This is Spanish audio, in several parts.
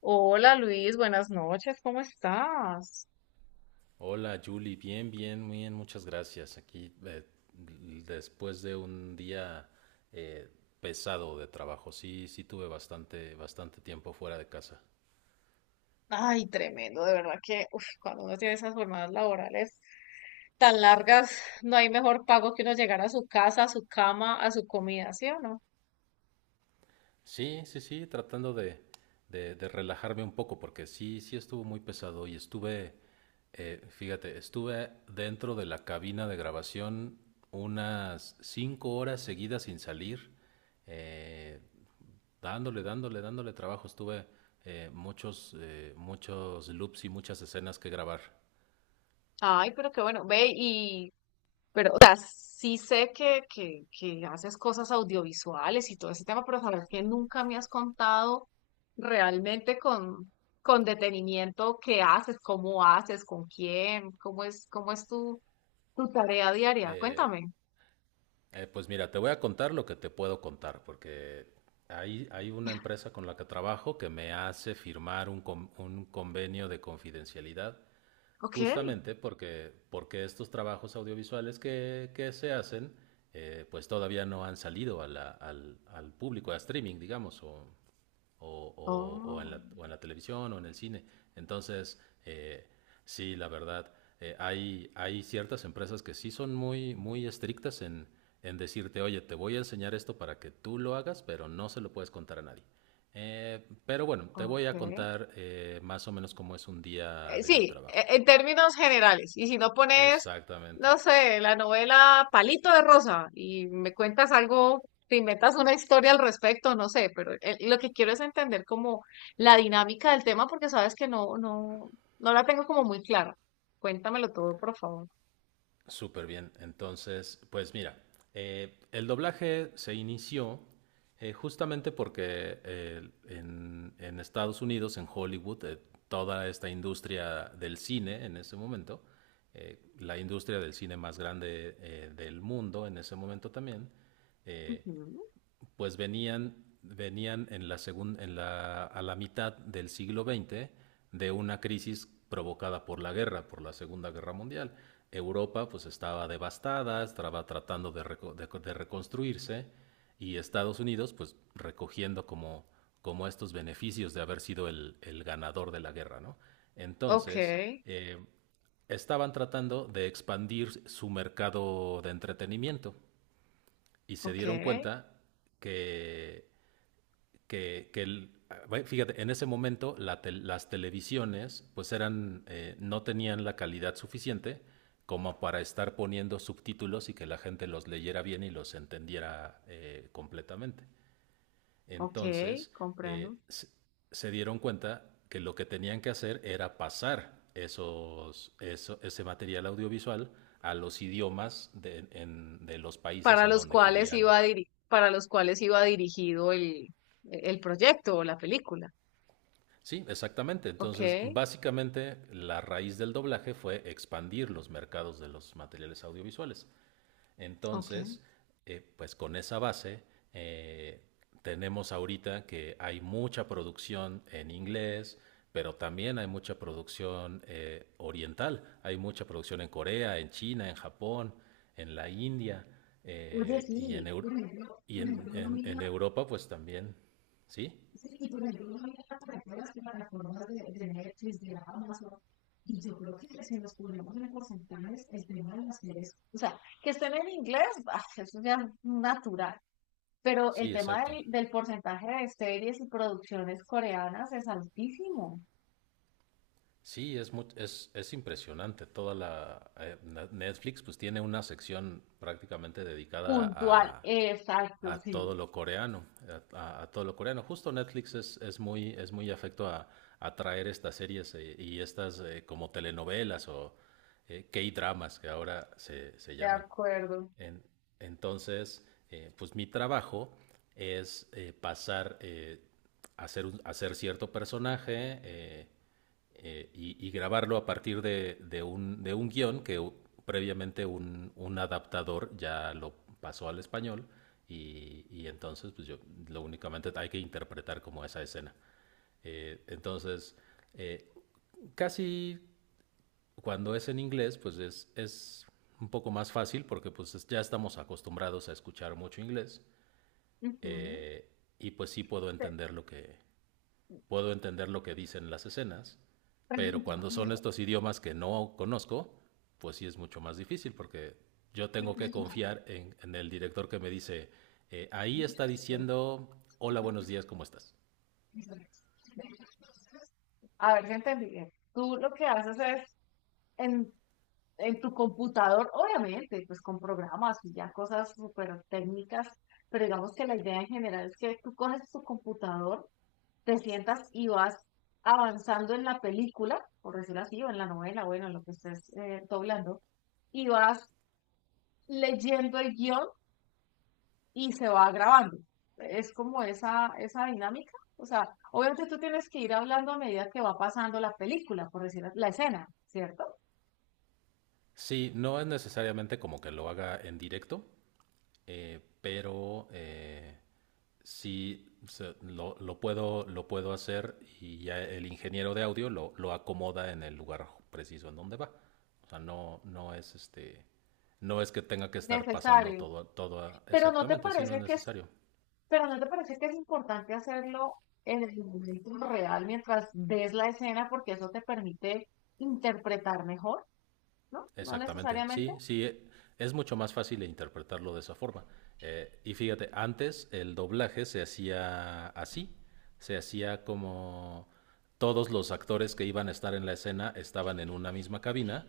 Hola Luis, buenas noches, ¿cómo estás? Hola Julie, bien, bien, muy bien, muchas gracias. Aquí después de un día eh, pesado de trabajo, sí, sí tuve bastante, bastante tiempo fuera de casa. Ay, tremendo, de verdad que uf, cuando uno tiene esas jornadas laborales tan largas, no hay mejor pago que uno llegar a su casa, a su cama, a su comida, ¿sí o no? Sí, sí, sí, tratando de relajarme un poco, porque sí, sí estuvo muy pesado y estuve, fíjate, estuve dentro de la cabina de grabación unas cinco horas seguidas sin salir, eh, dándole, dándole, dándole trabajo. Estuve muchos, muchos loops y muchas escenas que grabar. Ay, pero qué bueno, ve y, pero, o sea, sí sé que haces cosas audiovisuales y todo ese tema, pero saber que nunca me has contado realmente con detenimiento qué haces, cómo haces, con quién, cómo es tu tu tarea diaria, Eh, cuéntame. Pues mira, te voy a contar lo que te puedo contar, porque hay una empresa con la que trabajo que me hace firmar un convenio de confidencialidad, Ok. justamente porque, porque estos trabajos audiovisuales que se hacen, pues todavía no han salido a al público, a streaming, digamos, o, o en Oh. la, o en la televisión o en el cine. Entonces, sí, la verdad, hay, hay ciertas empresas que sí son muy, muy estrictas en decirte, oye, te voy a enseñar esto para que tú lo hagas, pero no se lo puedes contar a nadie. Pero bueno, te voy a Okay. contar más o menos cómo es un día de mi trabajo. En términos generales. Y si no pones, Exactamente. no sé, la novela Palito de Rosa y me cuentas algo, te inventas una historia al respecto, no sé, pero lo que quiero es entender como la dinámica del tema porque sabes que no la tengo como muy clara. Cuéntamelo todo, por favor. Súper bien. Entonces, pues mira, el doblaje se inició justamente porque en Estados Unidos, en Hollywood, toda esta industria del cine en ese momento, la industria del cine más grande del mundo en ese momento también, eh, Ujú. pues venían, venían en la segun- en la, a la mitad del siglo XX de una crisis provocada por la guerra, por la Segunda Guerra Mundial. Europa pues estaba devastada, estaba tratando de, de reconstruirse y Estados Unidos pues recogiendo como, como estos beneficios de haber sido el ganador de la guerra, ¿no? Ok, Entonces, eh, estaban tratando de expandir su mercado de entretenimiento y se ok, dieron cuenta que, que, que el, bueno, fíjate, en ese momento las televisiones pues eran, no tenían la calidad suficiente como para estar poniendo subtítulos y que la gente los leyera bien y los entendiera completamente. ok, Entonces, eh, comprendo. se se dieron cuenta que lo que tenían que hacer era pasar ese material audiovisual a los idiomas de los países en donde querían. Para los cuales iba dirigido el proyecto o la película. Sí, exactamente. Ok, Entonces, básicamente la raíz del doblaje fue expandir los mercados de los materiales audiovisuales. ok. Entonces, pues con esa base, eh, tenemos ahorita que hay mucha producción en inglés, pero también hay mucha producción oriental. Hay mucha producción en Corea, en China, en Japón, en la India Oye, eh, y, en, sí, Eur- y por en, ejemplo, uno en- mira. en Europa, pues también. Sí, Sí, y por ejemplo, uno mira para todas las plataformas de Netflix, de Amazon, y yo creo que si nos ponemos en porcentajes, el tema de las series, o sea, que estén en inglés, ah, eso ya es natural, pero el sí, tema exacto. Del porcentaje de series y producciones coreanas es altísimo. Sí, es impresionante. Toda la Netflix pues tiene una sección prácticamente dedicada Puntual, exacto, a sí. todo lo coreano, a todo lo coreano. Justo Netflix es muy afecto a traer estas series y estas como telenovelas o K-dramas que ahora se, se De llaman. acuerdo. En- entonces, pues mi trabajo es hacer cierto personaje y grabarlo a partir de un guión previamente un adaptador ya lo pasó al español y entonces pues yo lo únicamente hay que interpretar como esa escena. Entonces, eh, casi cuando es en inglés, pues es un poco más fácil porque pues ya estamos acostumbrados a escuchar mucho inglés Ujú. eh, y pues sí puedo Te- entender lo que puedo entender lo que dicen las escenas, pero Pregunta cuando son estos idiomas que no conozco, pues sí es mucho más difícil porque yo tengo que confiar en el director que me dice ahí está esto. diciendo hola buenos días cómo estás. A ver si entendí bien. Tú lo que haces es en, en tu computador, obviamente, pues con programas y ya cosas súper técnicas, pero digamos que la idea en general es que tú coges tu computador, te sientas y vas avanzando en la película, por decirlo así, o en la novela, bueno, en lo que estés doblando, y vas leyendo el guión y se va grabando. Es como esa dinámica. O sea, obviamente tú tienes que ir hablando a medida que va pasando la película, por decir la escena, ¿cierto? Sí, no es necesariamente como que lo haga en directo, pero lo puedo, lo puedo hacer y ya el ingeniero de audio lo acomoda en el lugar preciso en donde va. O sea, no, no es este, no es que tenga que estar pasando Necesario. todo, todo Pero no te exactamente, si no es parece que es, necesario. pero no te parece que es importante hacerlo en el momento real mientras ves la escena, porque eso te permite interpretar mejor, ¿no? No Exactamente, necesariamente. sí, sí, es mucho más fácil interpretarlo de esa forma. Y fíjate, antes el doblaje se hacía así, se hacía como todos los actores que iban a estar en la escena estaban en una misma cabina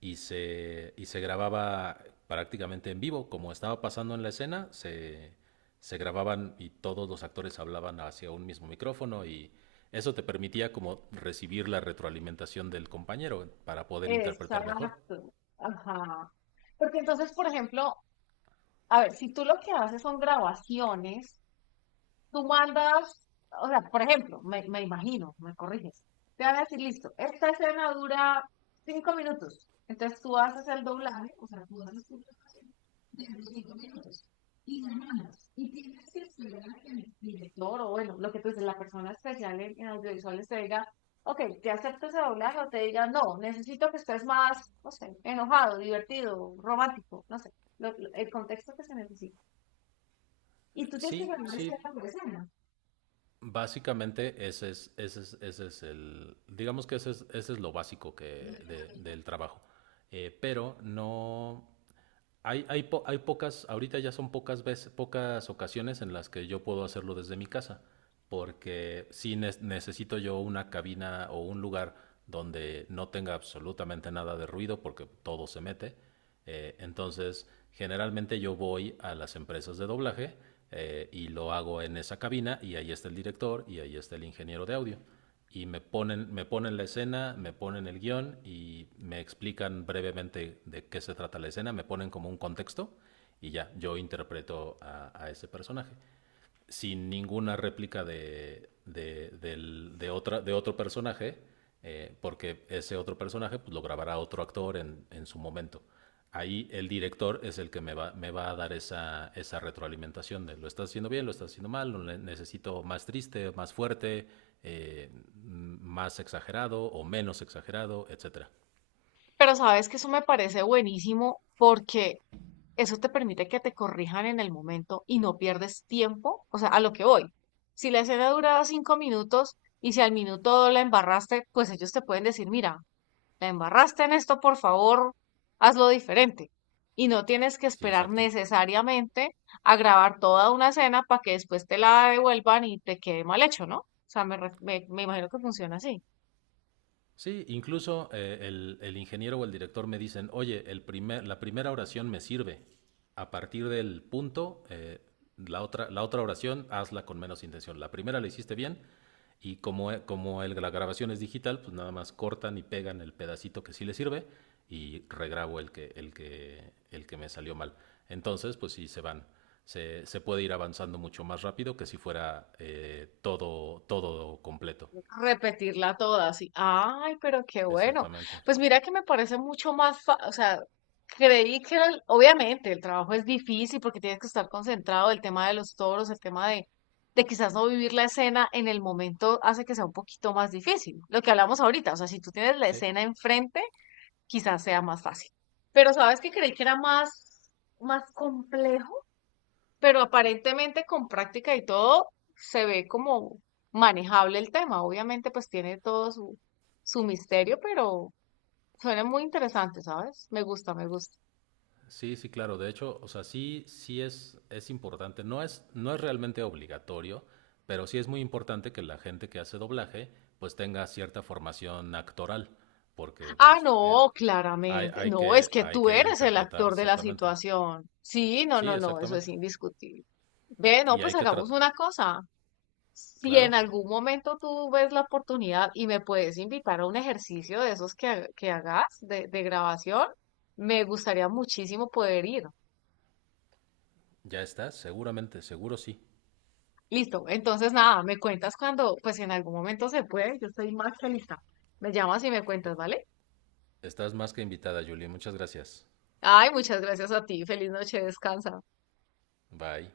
y se grababa prácticamente en vivo, como estaba pasando en la escena, se grababan y todos los actores hablaban hacia un mismo micrófono y eso te permitía como recibir la retroalimentación del compañero para poder interpretar mejor. Exacto. Ajá. Porque entonces, por ejemplo, a ver, si tú lo que haces son grabaciones tú mandas, o sea, por ejemplo, me imagino, me corriges, te van a decir, listo, esta escena dura 5 minutos, entonces tú haces el doblaje, o sea, tú haces tu doblaje de 5 minutos y la mandas, y tienes que esperar a que el director o bueno, lo que tú dices, la persona especial en audiovisuales te diga, ok, te acepto ese doblaje o te diga, no, necesito que estés más, no sé, enojado, divertido, romántico, no sé, el contexto que se necesita. Y tú tienes que Sí, ganar sí, esa escena por escena. básicamente ese es el, digamos que ese es lo básico del trabajo. Pero no, hay pocas, ahorita ya son pocas veces, pocas ocasiones en las que yo puedo hacerlo desde mi casa, porque sí necesito yo una cabina o un lugar donde no tenga absolutamente nada de ruido, porque todo se mete. Entonces, generalmente yo voy a las empresas de doblaje y lo hago en esa cabina y ahí está el director y ahí está el ingeniero de audio y me ponen la escena, me ponen el guión y me explican brevemente de qué se trata la escena, me ponen como un contexto y ya, yo interpreto a ese personaje sin ninguna réplica de otra, de otro personaje, porque ese otro personaje pues, lo grabará otro actor en su momento. Ahí el director es el que me va a dar esa, esa retroalimentación de lo estás haciendo bien, lo estás haciendo mal, lo necesito más triste, más fuerte, eh, más exagerado o menos exagerado, etcétera. Pero sabes que eso me parece buenísimo porque eso te permite que te corrijan en el momento y no pierdes tiempo, o sea, a lo que voy. Si la escena duraba 5 minutos y si al minuto la embarraste, pues ellos te pueden decir, mira, la embarraste en esto, por favor, hazlo diferente. Y no tienes que Sí, esperar exacto. necesariamente a grabar toda una escena para que después te la devuelvan y te quede mal hecho, ¿no? O sea, me, re- me me imagino que funciona así. Sí, incluso el ingeniero o el director me dicen, oye, la primera oración me sirve. A partir del punto, la otra oración hazla con menos intención. La primera la hiciste bien y como, e- como el- la grabación es digital, pues nada más cortan y pegan el pedacito que sí le sirve y regrabo el que me salió mal. Entonces, pues sí, se van. Se puede ir avanzando mucho más rápido que si fuera todo, todo completo. Repetirla toda, así. Ay, pero qué bueno. Exactamente. Pues mira que me parece mucho o sea, creí que era obviamente el trabajo es difícil porque tienes que estar concentrado, el tema de los toros, el tema de quizás no vivir la escena en el momento hace que sea un poquito más difícil. Lo que hablamos ahorita, o sea, si tú tienes la Sí. escena enfrente, quizás sea más fácil. Pero sabes que creí que era más complejo, pero aparentemente con práctica y todo se ve como manejable el tema. Obviamente pues tiene todo su misterio, pero suena muy interesante, ¿sabes? Me gusta, me gusta. Sí, sí, claro. De hecho, o sea, sí, es importante. No no es realmente obligatorio, pero sí es muy importante que la gente que hace doblaje, pues tenga cierta formación actoral, porque Ah, pues, no, claramente. No, es que hay tú que eres el interpretar actor de la exactamente. situación. Sí, no, Sí, no, no, eso es exactamente. indiscutible. Ve, no, Y pues hay que hagamos tratar. una cosa. Si en Claro, algún momento tú ves la oportunidad y me puedes invitar a un ejercicio de esos que hagas de grabación, me gustaría muchísimo poder ir. ya estás, seguramente, seguro sí. Listo, entonces nada, me cuentas cuando, pues en algún momento se puede, yo estoy más que lista. Me llamas y me cuentas, ¿vale? Estás más que invitada, Julie. Muchas gracias. Ay, muchas gracias a ti, feliz noche, descansa. Bye.